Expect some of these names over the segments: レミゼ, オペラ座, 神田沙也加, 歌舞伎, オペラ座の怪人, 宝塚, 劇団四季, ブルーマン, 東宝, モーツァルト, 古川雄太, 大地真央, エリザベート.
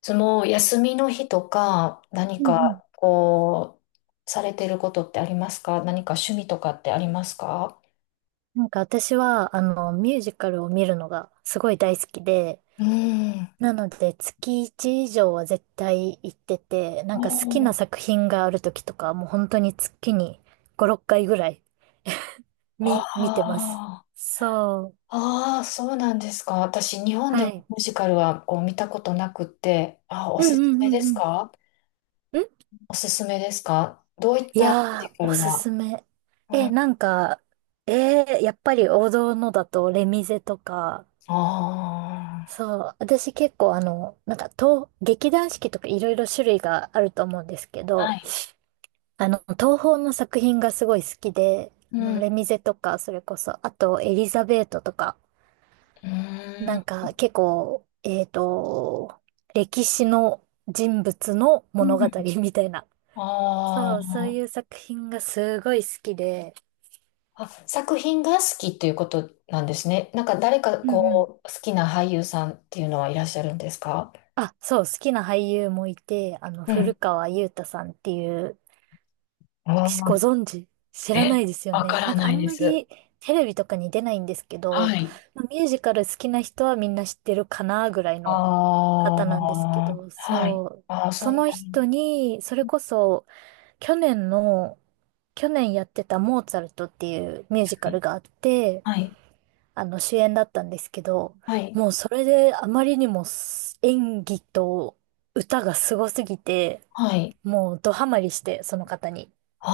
つも休みの日とか何うんうん。かこうされてることってありますか？何か趣味とかってありますか？なんか私は、ミュージカルを見るのがすごい大好きで、うん。なので月1以上は絶対行ってて、なおんか好きなー。作品がある時とか、もう本当に月に5、6回ぐらいあ見てます。ー。そう。あー、そうなんですか。私、日本でははい。ミュージカルはこう見たことなくって、あ、おうんうすすんめうですんうか？ん。おすすめですか？どういっいたミューやー、ジカおルすが、すめ。うん、あなんか、やっぱり王道のだとレミゼとか、そあ、う、私結構なんか劇団四季とかいろいろ種類があると思うんですけはど、い。東宝の作品がすごい好きで、うん。うレミゼとか、それこそ、あとエリザベートとか、ーなん。んか結構、歴史の人物の物語みたいな。あそう、あ。そういう作品がすごい好きで、あ、作品が好きっていうことなんですね。なんか誰かうんうん。こう、好きな俳優さんっていうのはいらっしゃるんですか？あ、そう、好きな俳優もいて、う古ん。川雄太さんっていう、あしごー。存知知らなえ、いですよわかね。らなんかなあいんでます。りテレビとかに出ないんですけはど、い。まあミュージカル好きな人はみんな知ってるかなぐらいあの方なんですけあ、ど、はい。そう。ああ、そそうなん、の人に、それこそ去年の、去年やってたモーツァルトっていうミュージカルがあって、はい、あの主演だったんですけど、はい、もうそれであまりにも演技と歌がすごすぎて、はい。もうドハマりして、その方に。あ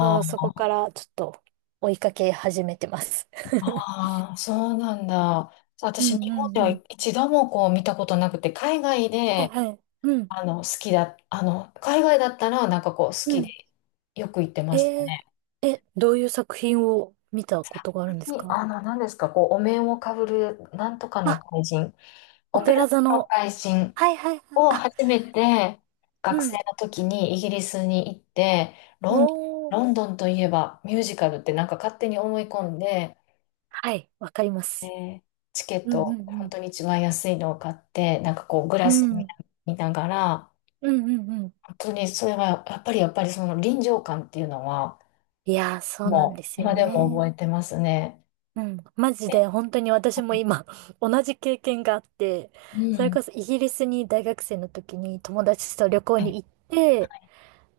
そう、そー。こからちょっと追いかけ始めてます。あー、そうなんだ。う私、ん日う本ではんうん。一度もこう見たことなくて、海外はいで、はい。うん、あの、好きだ、あの、海外だったら、なんかこう、好うきで、ん。よく行ってえましたー、ね。どういう作品を見たことがあるんですに、か？あの、何ですか、こう、お面をかぶる、なんとかのあ、怪人、オオペペララ座座のの。怪人はいはいはい。をあ、初めて、う学生ん。の時にイギリスに行って、ロンドン、おー。ロンドンといえばミュージカルってなんか勝手に思い込んで、はい、わかります。で、チケッうんうト、本ん当に一番安いのを買って、なんかこう、グうラスん。う見なん、見ながら、うん、うん、うん。本当にそれは、やっぱりその臨場感っていうのは、いやー、そうなんもですう、よ今でもね。覚えてますね。うん、マジで、で本当に私はもい。今 同じ経験があって、うそれん。こそイギリスに大学生の時に友達と旅行はい。に行って、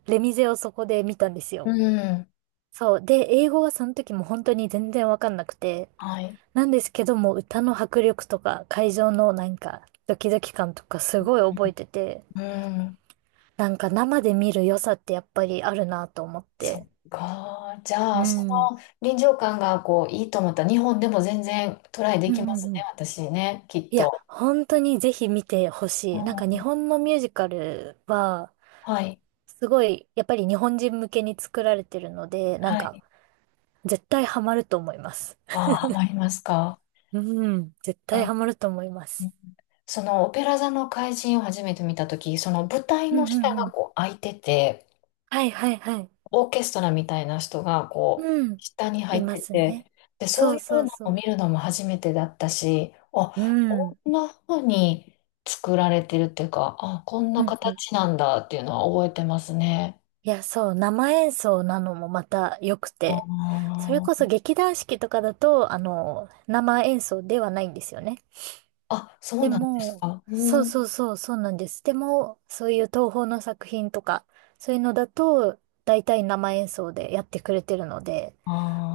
レミゼをそこで見たんですうよ。ん。そう。で、英語はその時も本当に全然わかんなくて、はい。なんですけども歌の迫力とか会場のなんかドキドキ感とかすごい覚えてて、うん、なんか生で見る良さってやっぱりあるなと思っそて。っか。じゃうあ、そん。の臨場感がこういいと思ったら、日本でも全然トライでうきんまうすんうね、ん。私ね、きっいや、と。本当にぜひ見てほうしい。なんか日ん、本のミュージカルは、はい、すごい、やっぱり日本人向けに作られてるので、なんはか、い。絶対ハマると思います。ああ、ハマりますか？うん、絶対あ、ハマると思いまうす。ん。そのオペラ座の怪人を初めて見たとき、その舞台うんのう下んうがん。こう開いてて、はいはいはい。オーケストラみたいな人がこううん。下に入いっまてすね。て、で、そそうういうそうのそを見う。るのも初めてだったし、あ、うこん。んな風に作られてるっていうか、あ、こんうなんうん。形なんだっていうのは覚えてますね。いや、そう、生演奏なのもまた良くて、それあこそー、劇団四季とかだと、生演奏ではないんですよね。あ、そうでなんですも、か。うそうそん。うそう、そうなんです。でも、そういう東宝の作品とか、そういうのだと、大体生演奏でやってくれてるので、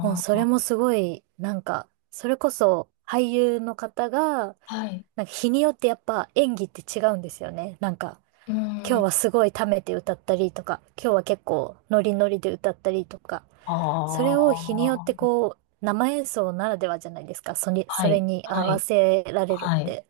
もうそれもすごい、なんか、それこそ俳優の方が、あ、はい。なんか日によってやっぱ演技って違うんですよね。なんか、う今日ん。はすごい溜めて歌ったりとか、今日は結構ノリノリで歌ったりとか、あそれを日によってあ、こう、生演奏ならではじゃないですか。それ、はそれい、に合はわい、せられるっはい。て。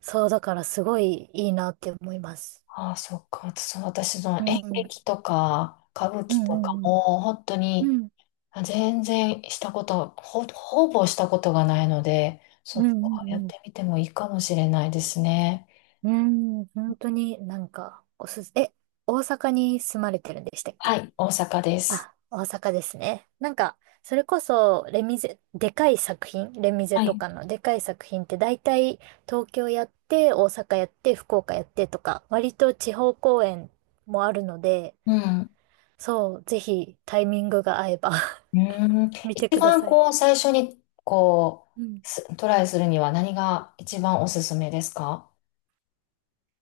そう、だからすごいいいなって思います。ああ、そっか。そう、私、そのう演ん。うん劇とか歌舞う伎とかんうん。も、本当うにん。あ全然したこと、ほ、ほぼしたことがないので、そうっんうか、やっんうてみてもいいかもしれないですね。ん。うん。本当になんか、おすす、え、大阪に住まれてるんでしたっはけ？い、大阪です。あ、大阪ですね。なんか、それこそ、レミゼはとい。かのでかい作品って大体東京やって、大阪やって、福岡やってとか、割と地方公演もあるので、うん。そう、ぜひタイミングが合えば うーん。見て一くだ番さい。こう、最初にこうん。う、すトライするには何が一番おすすめですか？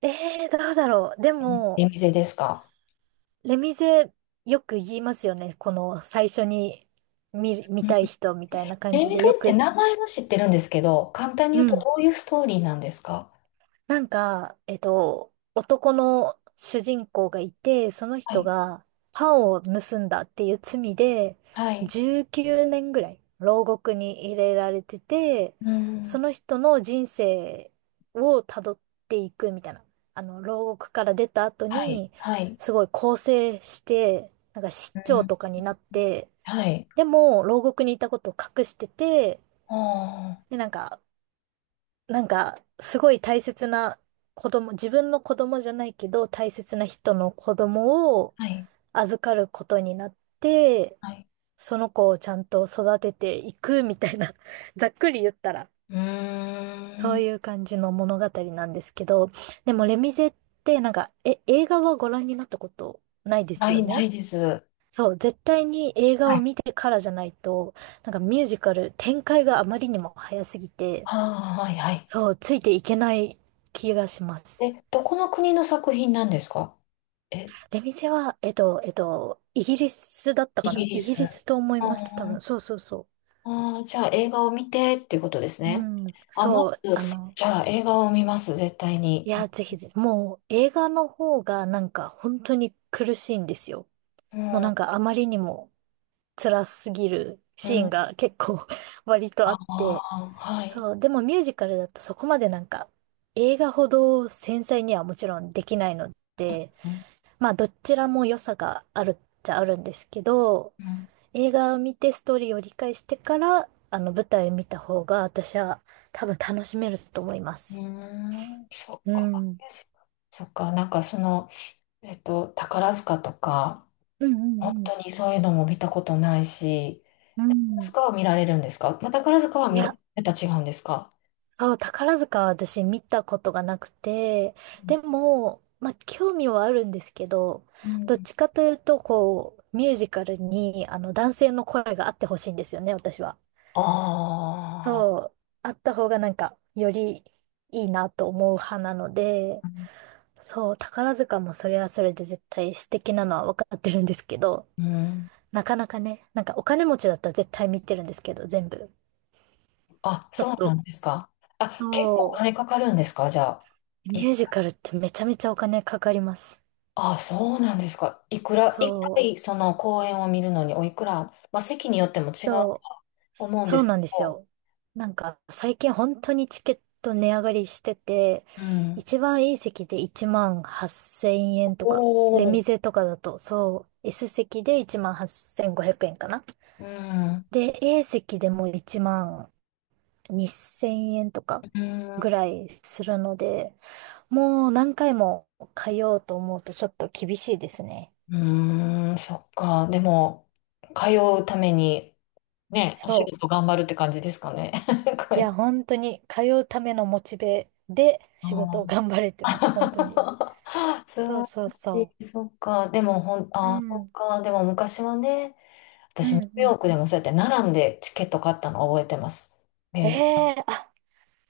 どうだろう。でも、出店ですか？レミゼよく言いますよね。この最初に見る、見うん。たい人みたいな感出じ店っでよてく。名前は知ってるんですけど、簡単にう言うとん。どういうストーリーなんですか？なんか、男の主人公がいて、そのは人い。がパンを盗んだっていう罪で、はい。19年ぐらい牢獄に入れられてて、うそん。の人の人生をたどっていくみたいな。牢獄から出た後はい。に、はい。すごい更生して、なんか市う長ん。とかになって、はい。でも、牢獄にいたことを隠してて、ああ。で、なんか、すごい大切な子供、自分の子供じゃないけど、大切な人の子供をはい。預かることになって、はい。その子をちゃんと育てていくみたいな、ざっくり言ったら、うーそうん。いう感じの物語なんですけど、でもレミゼってなんか、映画はご覧になったことないですなよい、なね？いです。はそう、絶対に映画を見い。てからじゃないと、なんかミュージカル展開があまりにも早すぎて、ああ、はい、はい。そう、ついていけない気がします。え、どこの国の作品なんですか？え、出店は、イギリスだったイかギな？リイギス。リスと思いあます、多あ、分。そうそうそあー、じゃあ映画を見てっていうことですう。ね。うん、あ、まそう、ず、じゃあ映画を見ます、絶対いに。や、ぜひぜひ、もう映画の方がなんか本当に苦しいんですよ。うもうん。うん。なんかあまりにも辛すぎるシーンが結構 割とああって、あ、はい。そう、でもミュージカルだとそこまでなんか映画ほど繊細にはもちろんできないので、うん。まあどちらも良さがあるっちゃあるんですけど、うん。映画を見てストーリーを理解してから、舞台見た方が私は多分楽しめると思いまうーす。ん。そっうん。か。うんそっか。なんかその、えっと、宝塚とか、うん本うん。当にそういうのも見たことないし、う宝ん。塚は見られるんですか？まあ宝塚はい見や、る、また違うんですか？そう、宝塚は私見たことがなくて、でも、まあ、興味はあるんですけど、うどっん。ちかというと、こう、ミュージカルに、男性の声があってほしいんですよね、私は。あそう、あった方がなんか、よりいいなと思う派なので、あ、そう、宝塚もそれはそれで絶対素敵なのは分かってるんですけど、うん。なかなかね、なんかお金持ちだったら絶対見てるんですけど、全部。あ、ちょっそうなと、んですか。あ、結構おそ金かかるんですか、じゃあ。う、ミい、ュージカルってめちゃめちゃお金かかります。あ、そうなんですか。いくら、一そ回その公演を見るのにおいくら、まあ席によっても違う、うとそう、思うんそでうすけなんですど、よ。なんか最近本当にチケット値上がりしてて、うん。一番いい席で1万8000円とか、レおお。ミゼとかだと、そう、S席で1万8500円かな。うん。で、A席でも1万2000円とかうぐん。らいするので、もう何回も通おうと思うとちょっと厳しいですね。うーん、そっか。でも、通うために、ね、お仕そ事頑張るって感じですかね。こう。いれや、本当に通うためのモチベであ仕事をー 頑張れてます。本当に。素そう晴そうらしそい。そっか。でも、ほん、う。うあー、そん。っか。でも、昔はね、う私、ニんューヨうん。ークでもそうやって並んでチケット買ったの覚えてます。ミュえージカル。え。あ、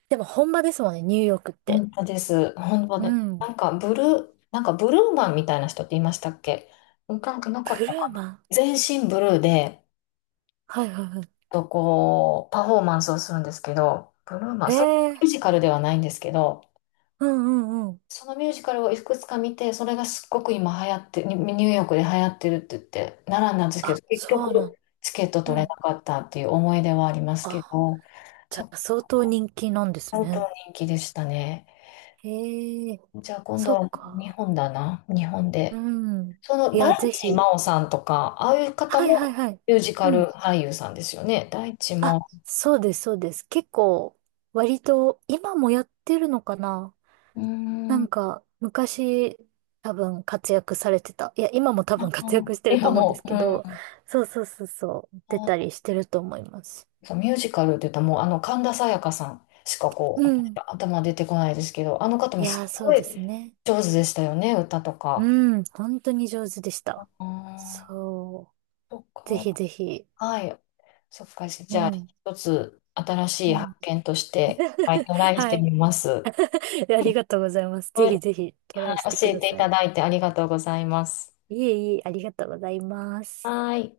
でも本場ですもんね、ニューヨークって。本当です。本当うで、ん。なんか、ブルー、なんか、ブルーマンみたいな人っていましたっけ？なんかなかったブルーかマな。ン。全身ブルーで、はいはいはい。とこう、パフォーマンスをするんですけど、ブルーマー、えそれミュえ。ージカルではないんですけど、うんうんうん。そのミュージカルをいくつか見て、それがすっごく今流行って、ニニューヨークで流行ってるって言って、奈良なんですけあ、ど、結そ局うなん。チケット取うれん。なかったっていう思い出はありますけあ、ど、じそゃう、あ相当人気なんです本当ね。人気でしたね。へえ、じゃあ今度そっは日か。本だな、日本うで。ん。そのいや、大ぜ地ひ。真央さんとか、ああいう方はいはいもはい。ミュージカうルん。俳優さんですよね。大地真あ、央。そうです、そうです。結構、割と、今もやってるのかな？うーなんん。か、昔、多分活躍されてた。いや、今も多あ分活ー躍してると今思うんでも、すうけど、ん。そうそうそうそう、出たあ、りしてると思います。そう、ミュージカルって言ったらもうあの神田沙也加さんしかこうう私ん。は頭出てこないですけど、あの方いもやすー、そごうでいすね。上手でしたよね、歌とうか。ん、本当に上手でした。あそー、そっう。ぜか。ひぜひ。はい。そっか。じうゃあ、ん。一つ新しいう発ん。見として、はい、トラ イしはてい。みます。ありがとうございます。ぜはひい、ぜひトラはイしい、て教くえだていさたい。だいてありがとうございます。いえいえ、ありがとうございます。はい。